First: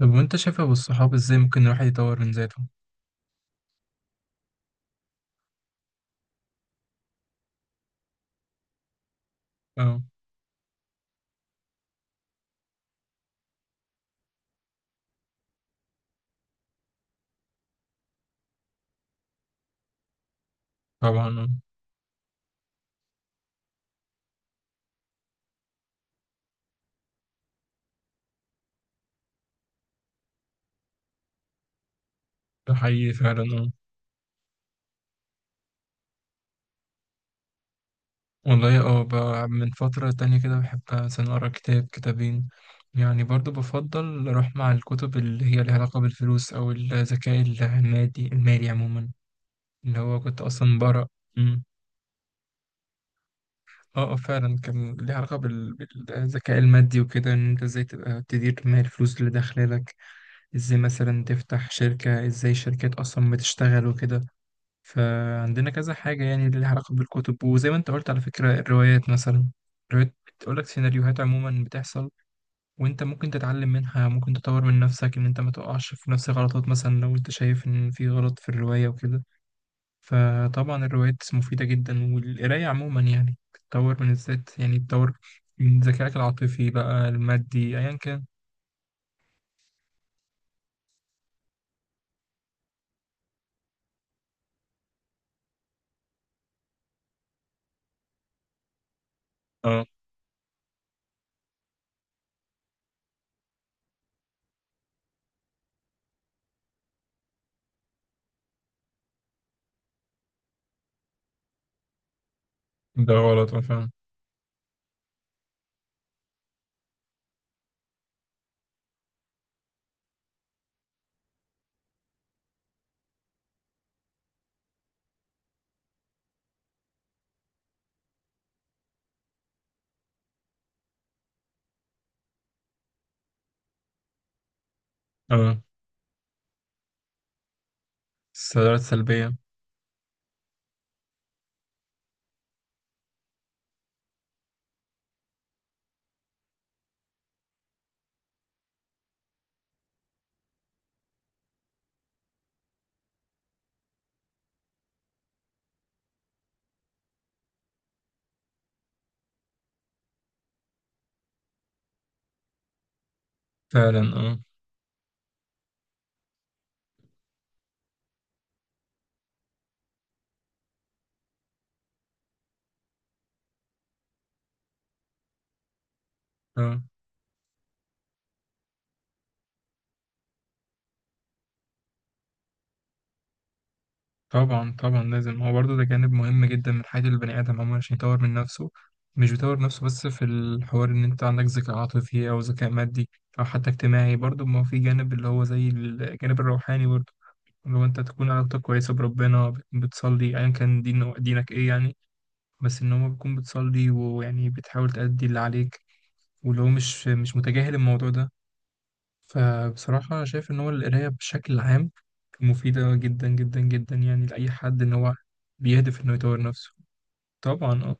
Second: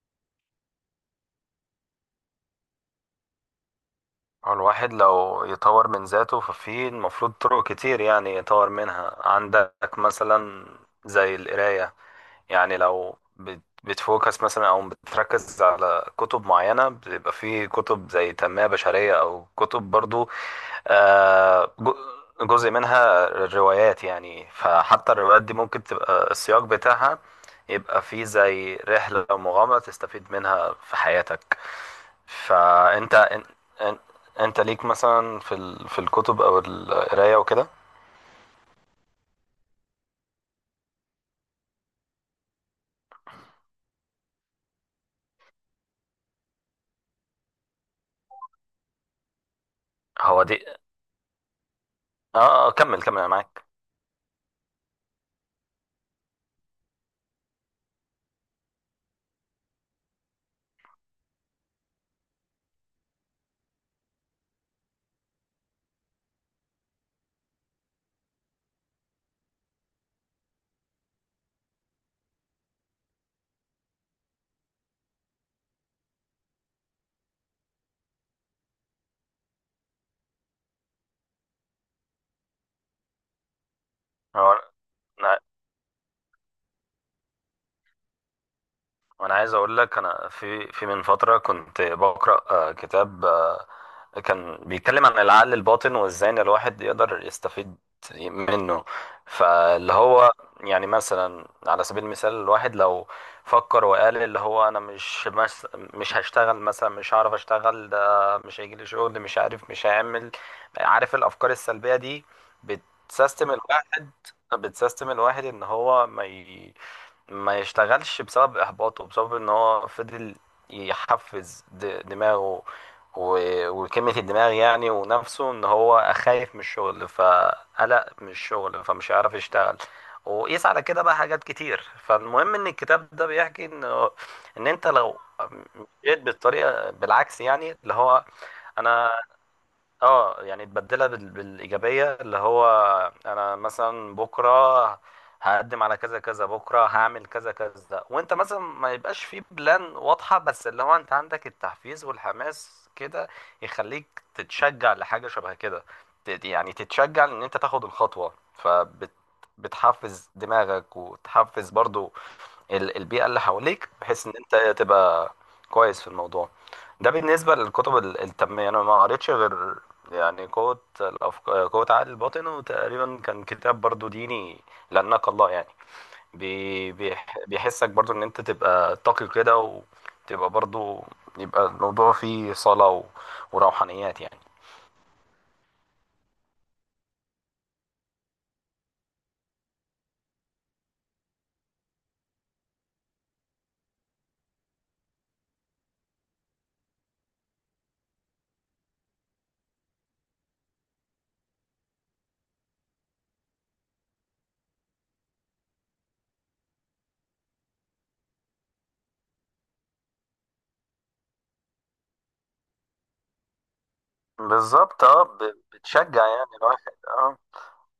طب وانت شايف ابو الصحاب ازاي ممكن الواحد يطور من ذاته؟ هو الواحد لو يطور من ذاته ففي المفروض طرق كتير يعني يطور منها. عندك اه، مثلا زي القراية. يعني لو بتفوكس مثلا او بتركز على كتب معينة، بيبقى في كتب زي تنمية بشرية او كتب برضو طبعا. اه، آه، جو- جزء منها روايات. يعني فحتى الروايات دي ممكن تبقى السياق بتاعها، يبقى فيه زي رحلة أو مغامرة تستفيد منها في حياتك. ده حقيقي فأنت فعلا. إن- اه، انت ليك مثلا في الكتب او القرايه وكده. والله. اه، من فترة تانية كده بحب مثلا اقرا كتاب كتابين. يعني برضو بفضل اروح مع الكتب اللي هي لها علاقة بالفلوس او الذكاء المادي المالي عموما، اللي هو كنت هو دي. اصلا بقرا. مم. اه آه، كمل انا معاك. اه، اه، فعلا كان ليها علاقة بالذكاء المادي وكده، ان انت ازاي تبقى تدير مال الفلوس اللي داخلالك، ازاي مثلا تفتح شركة، ازاي شركات اصلا بتشتغل وكده. فعندنا كذا حاجة يعني اللي لها علاقة بالكتب، وزي ما انت قلت على فكرة الروايات مثلا. الروايات بتقولك سيناريوهات عموما بتحصل، وانت ممكن تتعلم منها، ممكن تطور من نفسك ان انت ما تقعش في نفس الغلطات، مثلا لو انت شايف ان في غلط في الرواية وكده. فطبعا الروايات مفيدة جدا، والقراية عموما يعني بتطور من هو الذات، يعني بتطور انا من ذكائك العاطفي بقى، المادي، ايا كان. انا عايز اقول لك، انا في من فتره كنت بقرا كتاب كان بيتكلم عن العقل الباطن وازاي ان الواحد يقدر يستفيد منه. اه، فاللي هو يعني مثلا على سبيل المثال، الواحد لو فكر وقال اللي هو انا مش هشتغل مثلا، مش هعرف اشتغل، ده مش هيجي لي شغل، مش عارف مش هعمل. عارف الافكار السلبية دي ده بتسيستم غلط. اه، فعلا. الواحد، بتسيستم الواحد ان هو ما يشتغلش بسبب احباطه، بسبب ان هو فضل يحفز دماغه وكلمة الدماغ يعني ونفسه، ان هو خايف من الشغل فقلق من الشغل فمش هيعرف يشتغل. وقيس على كده بقى حاجات كتير. فالمهم ان الكتاب ده بيحكي ان ان انت لو اه، مشيت بالطريقة بالعكس، يعني اللي هو السلبية انا، سلبية. اه يعني تبدلها بالايجابيه. اللي هو انا مثلا بكره هقدم على كذا كذا، بكره هعمل كذا كذا. وانت مثلا ما يبقاش في بلان واضحه، بس اللي هو انت عندك التحفيز والحماس كده يخليك تتشجع لحاجه شبه كده. يعني تتشجع ان انت تاخد الخطوه. بتحفز دماغك وتحفز برضو البيئة اللي حواليك، فعلا. بحيث ان اه، انت تبقى كويس في الموضوع ده. بالنسبة للكتب التنمية، انا ما قريتش غير يعني قوة الأفكار، قوة عقل الباطن. وتقريبا كان كتاب برضو ديني، لأنك الله يعني اه، بيحسك برضو ان انت تبقى تقي كده، وتبقى برضو يبقى الموضوع فيه صلاة وروحانيات يعني. طبعا طبعا، لازم هو برضه ده جانب مهم جدا من حياة البني آدم عموما عشان يطور من نفسه. مش بيطور نفسه بس في الحوار إن أنت عندك ذكاء عاطفي أو ذكاء مادي أو حتى اجتماعي، برضه ما هو في جانب اللي هو زي الجانب الروحاني برضه، اللي هو أنت تكون علاقتك كويسة بربنا، بتصلي أيا كان دين دينك إيه يعني. بس إن هو بتكون بتصلي ويعني بتحاول تأدي اللي عليك، واللي هو مش متجاهل الموضوع ده. فبصراحة أنا شايف إن هو القراية بشكل عام مفيدة جدا جدا جدا، يعني لأي حد إن بالظبط هو اه، بيهدف إنه بتشجع يطور يعني نفسه. الواحد اه. طبعا أه.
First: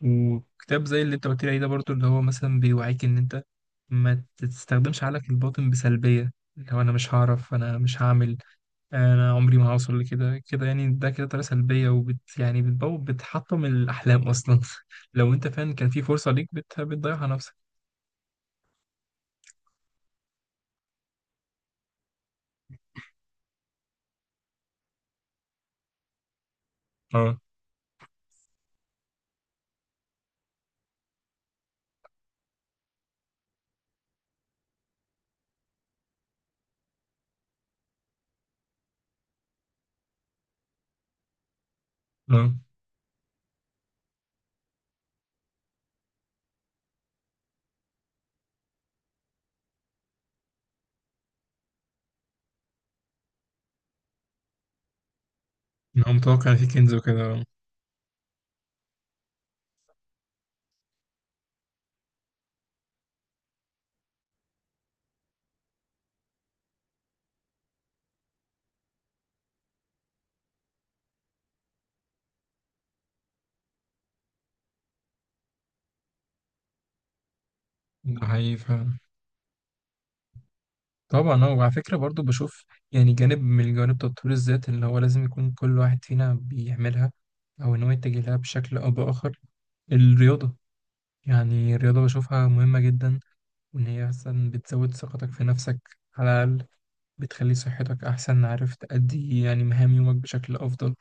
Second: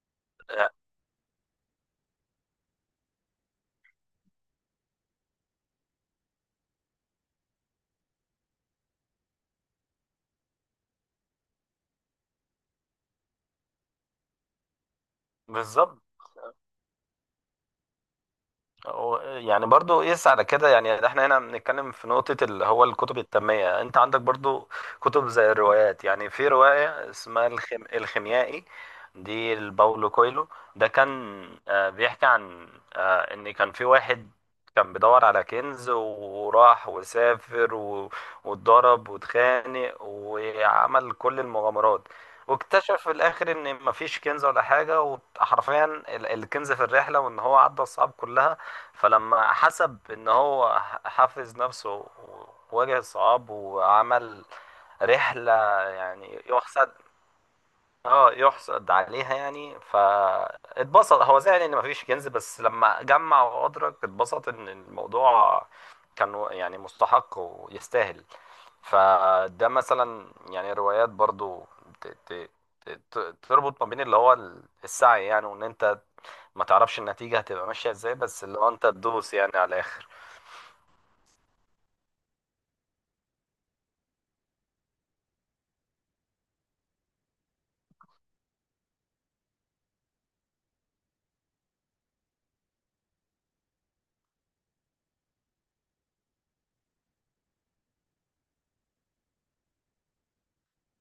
وكتاب زي اللي أنت قلت لي عليه ده برضه اللي هو مثلا بيوعيك إن أنت ما تستخدمش عقلك الباطن بسلبية، اللي هو أنا مش هعرف، أنا مش هعمل، أنا عمري ما هوصل لكده كده، يعني ده كده طريقة سلبية، وبت يعني بتبوظ، بتحطم الأحلام أصلا لو أنت فعلا كان بالظبط. في فرصة ليك بتضيعها نفسك. يعني برضو يقيس على كده. يعني احنا هنا بنتكلم في نقطة اللي هو الكتب التنمية. انت عندك برضو كتب زي الروايات. يعني في رواية اه، اسمها الخيميائي، دي لباولو كويلو. ده كان آه، بيحكي عن آه، ان كان في واحد كان بيدور على كنز، وراح وسافر و... واتضرب واتخانق وعمل كل المغامرات، اه، واكتشف في الاخر ان مفيش كنز ولا حاجه. وحرفيا الكنز في الرحله، وان هو عدى الصعاب كلها. فلما حسب ان هو حافظ نفسه وواجه صعاب وعمل رحلة إن هو يعني متوقع إن في يحسد، كنز وكده. آه. اه يحسد عليها يعني. فاتبسط، هو زعل ان مفيش كنز، بس لما جمع وادرك اتبسط ان الموضوع كان يعني مستحق ويستاهل. فده مثلا يعني روايات برضو ت- ت- تربط ما بين اللي هو السعي يعني، وان انت ما تعرفش النتيجة هتبقى ماشية ازاي، ده بس حقيقي اللي هو انت فعلا. تدوس يعني على الاخر. طبعا اه، وعلى فكرة برضو بشوف يعني جانب من جوانب تطوير الذات اللي هو لازم يكون كل واحد فينا بيعملها أو إن هو يتجه لها بشكل أو بآخر: الرياضة. يعني الرياضة بشوفها مهمة جدا، وإن هي مثلا بتزود ثقتك في نفسك على الأقل، بتخلي صحتك أحسن، عارف تأدي يعني مهام يومك بشكل أفضل،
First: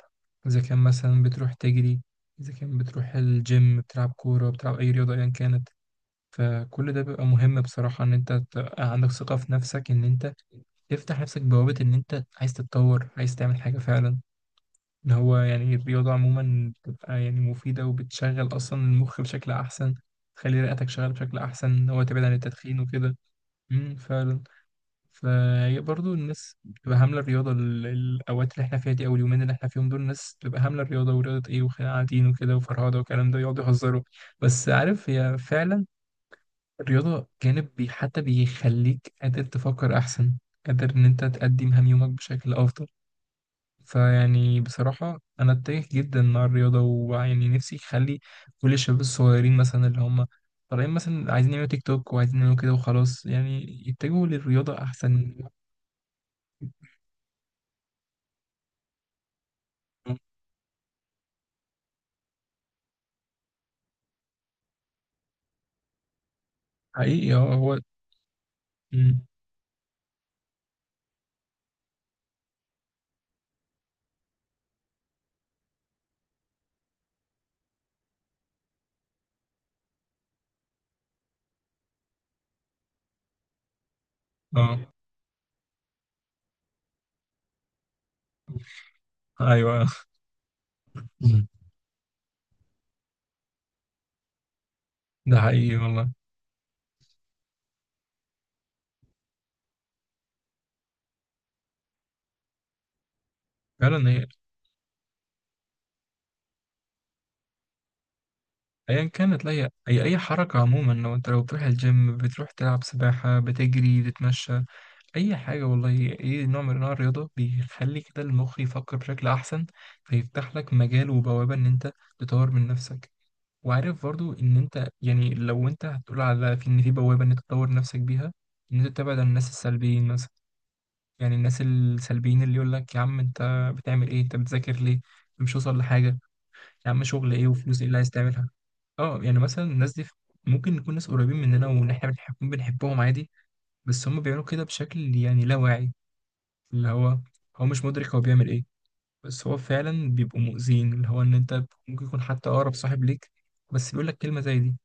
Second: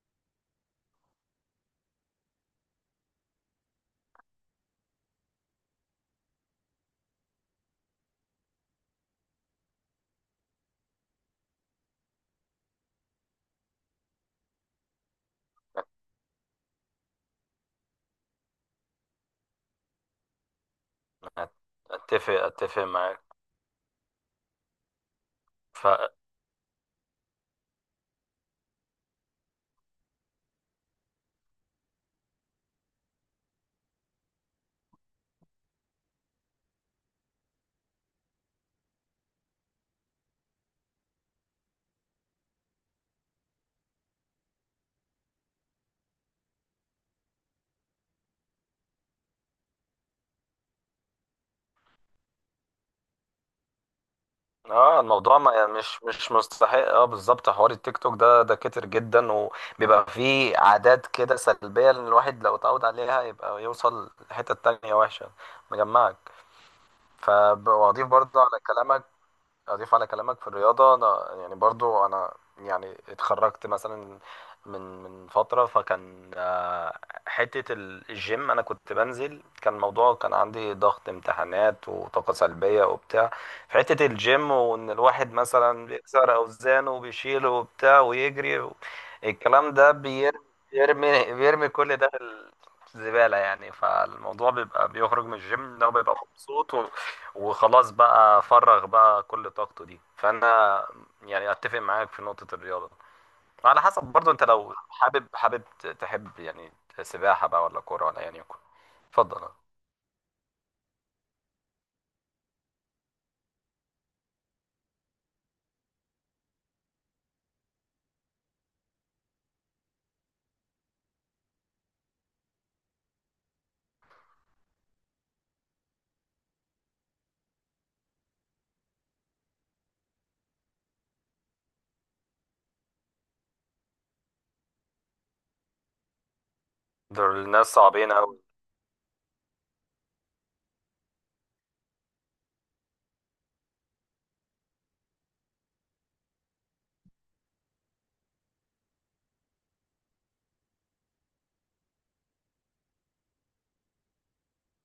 إذا كان مثلا بتروح تجري، إذا كان بتروح الجيم، بتلعب كورة، بتلعب أي رياضة أيا كانت. فكل ده بيبقى مهم بصراحة، إن أنت تبقى عندك ثقة في نفسك، إن أنت تفتح نفسك بوابة إن أنت عايز تتطور، عايز تعمل حاجة فعلا. إن هو يعني الرياضة عموما بتبقى يعني مفيدة، وبتشغل أصلا المخ بشكل أحسن، تخلي رئتك شغالة بشكل أحسن، إن هو تبعد اتفق عن اتفق التدخين وكده. معاك. فعلا. فهي ف برضه الناس بتبقى هاملة الرياضة الأوقات اللي إحنا فيها دي أو اليومين اللي إحنا فيهم دول، الناس بتبقى هاملة الرياضة، ورياضة إيه، وقاعدين وكده وفرهدة والكلام ده، يقعدوا يهزروا. بس عارف هي فعلا الرياضة جانب حتى بيخليك قادر تفكر أحسن، قادر إن أنت تقدم هم يومك بشكل أفضل. فيعني بصراحة أنا أتجه جدا مع الرياضة، ويعني نفسي أخلي كل الشباب الصغيرين مثلا اللي هم طالعين مثلا عايزين يعملوا تيك توك وعايزين يعملوا كده وخلاص، يعني يتجهوا للرياضة اه أحسن. الموضوع ما يعني، مش مستحق. اه بالظبط، حوار التيك توك ده ده كتر جدا، وبيبقى فيه عادات كده سلبية. لان الواحد لو اتعود عليها يبقى يوصل لحتة تانية وحشة مجمعك. حقيقي اه. هو. فبضيف برضه على كلامك، مم. أضيف على كلامك في الرياضة. أنا يعني برضو أنا يعني اتخرجت مثلا من من فترة، فكان آه، حتة الجيم أنا كنت بنزل. كان الموضوع كان عندي ضغط امتحانات وطاقة سلبية وبتاع. في حتة الجيم، اه. وإن الواحد مثلا بيكسر أوزانه وبيشيله وبتاع ويجري و... الكلام أيوه. ده بيرمي بيرمي مم. بيرمي كل ده في الزبالة يعني. فالموضوع بيبقى بيخرج من ده الجيم حقيقي إن هو والله. بيبقى مبسوط، وخلاص بقى فرغ بقى كل طاقته دي. فانا يعني اتفق معاك في نقطة الرياضة. على حسب فعلا. هي برضو انت لو حابب تحب يعني سباحة بقى ولا كورة، ولا يعني يكون. أيا اتفضل. كانت. لا، هي أي حركة عموما، لو أنت لو بتروح الجيم، بتروح تلعب سباحة، بتجري، بتتمشى، اي حاجه والله. اي نوع من انواع الرياضه بيخلي كده المخ يفكر بشكل احسن، فيفتح لك مجال وبوابه ان انت تطور من نفسك. وعارف برضو ان انت يعني لو انت هتقول على في ان في بوابه ان انت تطور نفسك بيها، ان انت تبعد عن الناس السلبيين مثلا. يعني الناس السلبيين اللي يقول لك: يا عم انت بتعمل ايه، انت بتذاكر ليه، أنت مش واصل لحاجه، يا عم شغل دول ايه الناس وفلوس ايه اللي عايز صعبين قوي. تعملها. اه، يعني مثلا الناس دي ممكن نكون ناس قريبين مننا وان احنا بنحبهم عادي. بس هم بيعملوا كده بشكل يعني لا واعي، اللي هو هو مش مدرك هو بيعمل ايه، بس هو فعلا بيبقوا مؤذيين، اللي هو ان انت ممكن يكون حتى اقرب صاحب ليك بس بيقول لك كلمه زي دي.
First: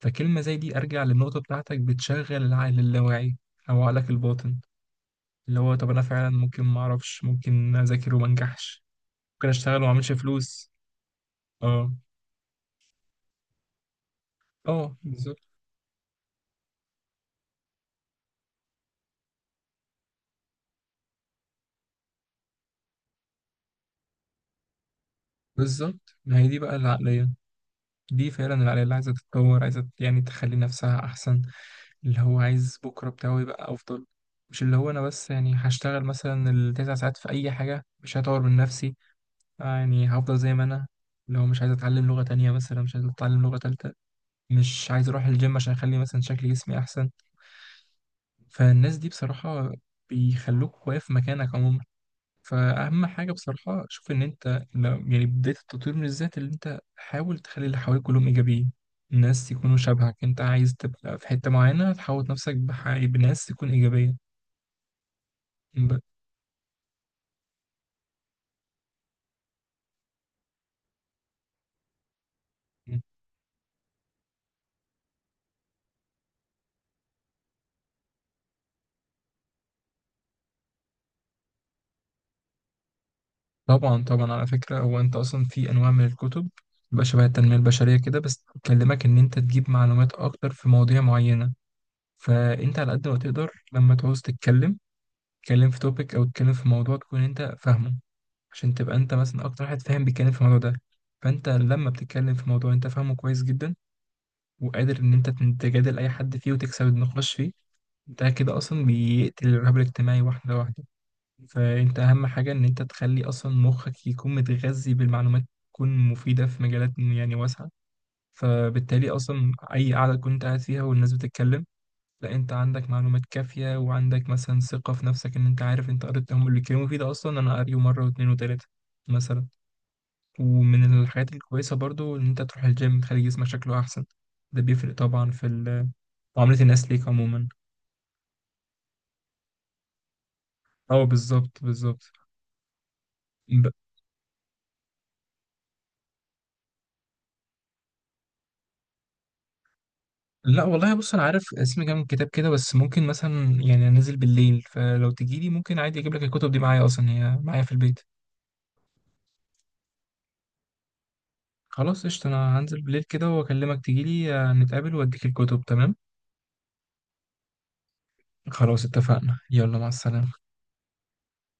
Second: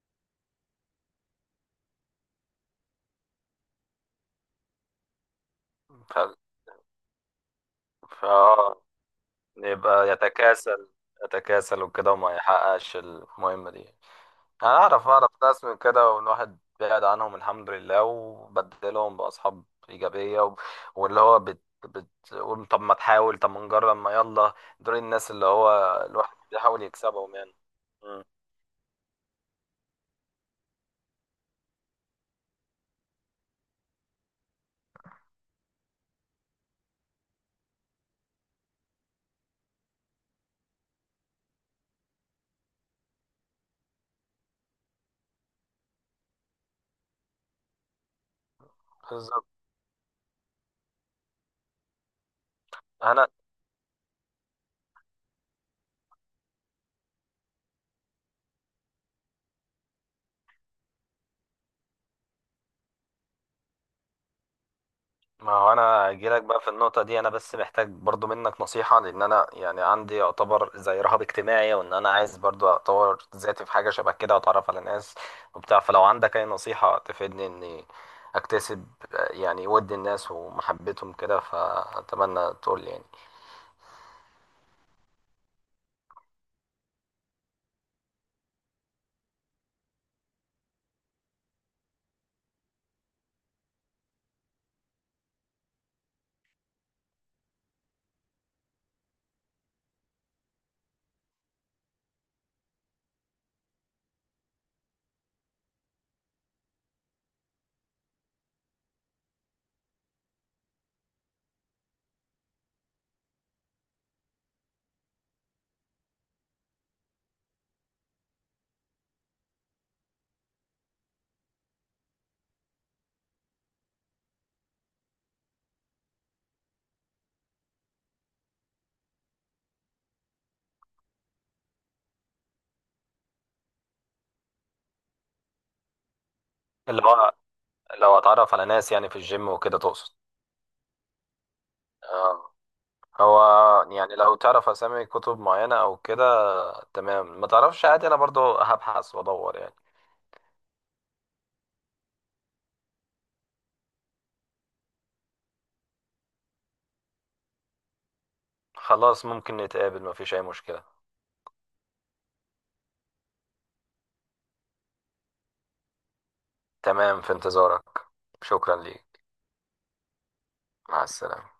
فكلمه زي دي ارجع للنقطه بتاعتك بتشغل العقل اللاواعي او عقلك الباطن، اللي هو طب انا فعلا ف... ممكن ما اعرفش، ممكن اذاكر ف... وما آه، انجحش، ممكن اشتغل وما يبقى اعملش فلوس. يتكاسل، يتكاسل اه، وكده وما يحققش المهمة دي. انا اه، اعرف بالظبط ناس من كده، والواحد بعد عنهم الحمد لله، وبدلهم باصحاب ايجابيه و... واللي هو بتقول طب ما تحاول، طب ما نجرب، ما يلا. دول الناس اللي هو بالظبط. الواحد ما هي دي بقى بيحاول العقليه، يكسبهم يعني. مم. دي فعلا العقليه اللي عايزه تتطور، عايزه يعني تخلي نفسها احسن، اللي هو عايز بكرة بتاعه يبقى أفضل. مش اللي هو أنا بس يعني هشتغل مثلا ال9 ساعات في أي حاجة، مش هطور من نفسي، آه يعني هفضل زي ما أنا، اللي هو مش عايز أتعلم لغة تانية مثلا، مش عايز أتعلم لغة تالتة، مش عايز أروح الجيم عشان أخلي مثلا شكل جسمي أحسن. فالناس دي بالظبط. بصراحة بيخلوك واقف مكانك عموما. فأهم انا حاجة بصراحة، شوف إن أنت يعني بداية التطوير من الذات اللي أنت حاول تخلي اللي حواليك كلهم إيجابيين، الناس يكونوا شبهك. أنت عايز تبقى في حتة معينة، تحوط نفسك بناس تكون إيجابية. ما هو ب- انا اجيلك بقى في النقطه دي. انا بس محتاج برضو منك نصيحه، لان انا يعني عندي يعتبر زي رهاب اجتماعي، وان انا عايز برضو اطور ذاتي في حاجه شبه كده واتعرف على ناس وبتاع. فلو عندك اي نصيحه تفيدني اني اكتسب يعني ود الناس ومحبتهم كده، فاتمنى تقول لي يعني. طبعا طبعا، على فكرة هو أنت أصلا في أنواع من الكتب بقى شبه التنمية البشرية كده، بس بتكلمك إن أنت تجيب معلومات أكتر في مواضيع معينة. فأنت على قد ما تقدر لما تعوز تتكلم، تتكلم في توبيك أو تتكلم في موضوع تكون أنت فاهمه، عشان تبقى انت مثلا اكتر واحد فاهم بيتكلم في الموضوع ده. فانت لما بتتكلم في موضوع انت فاهمه كويس جدا، وقادر ان انت تجادل اي حد فيه وتكسب النقاش فيه، ده كده اصلا بيقتل الرهاب الاجتماعي واحده واحده. فانت اهم حاجه ان انت تخلي اصلا مخك يكون متغذي بالمعلومات، تكون مفيده في مجالات يعني واسعه. فبالتالي اصلا اي قعده كنت قاعد فيها والناس بتتكلم، لا انت عندك معلومات كافيه، وعندك مثلا ثقه في نفسك، ان انت عارف انت قريت هم اللي اتكلموا فيه ده، اصلا انا قاريه مره واتنين وتلاته مثلا. ومن الحاجات الكويسة برضو إن أنت تروح الجيم، تخلي جسمك شكله أحسن، ده بيفرق طبعا في معاملة الناس اللي ليك هو عموما. لو اتعرف على ناس يعني في الجيم وكده تقصد؟ أه، بالظبط بالظبط. آه. هو ب... يعني لو تعرف اسامي كتب معينه او كده، تمام. ما تعرفش عادي، انا برضو هبحث وادور يعني. لا والله، بص أنا عارف اسم كام كتاب كده، بس ممكن مثلا يعني أنزل بالليل، فلو تجيلي ممكن عادي أجيب لك الكتب دي معايا، أصلا هي معايا في البيت. خلاص ممكن نتقابل، مفيش أي مشكلة. خلاص قشطة، أنا هنزل بالليل كده وأكلمك، تجيلي، نتقابل وأديك الكتب. تمام. تمام، في انتظارك. شكرا خلاص ليك. اتفقنا، يلا مع السلامة. مع السلامة.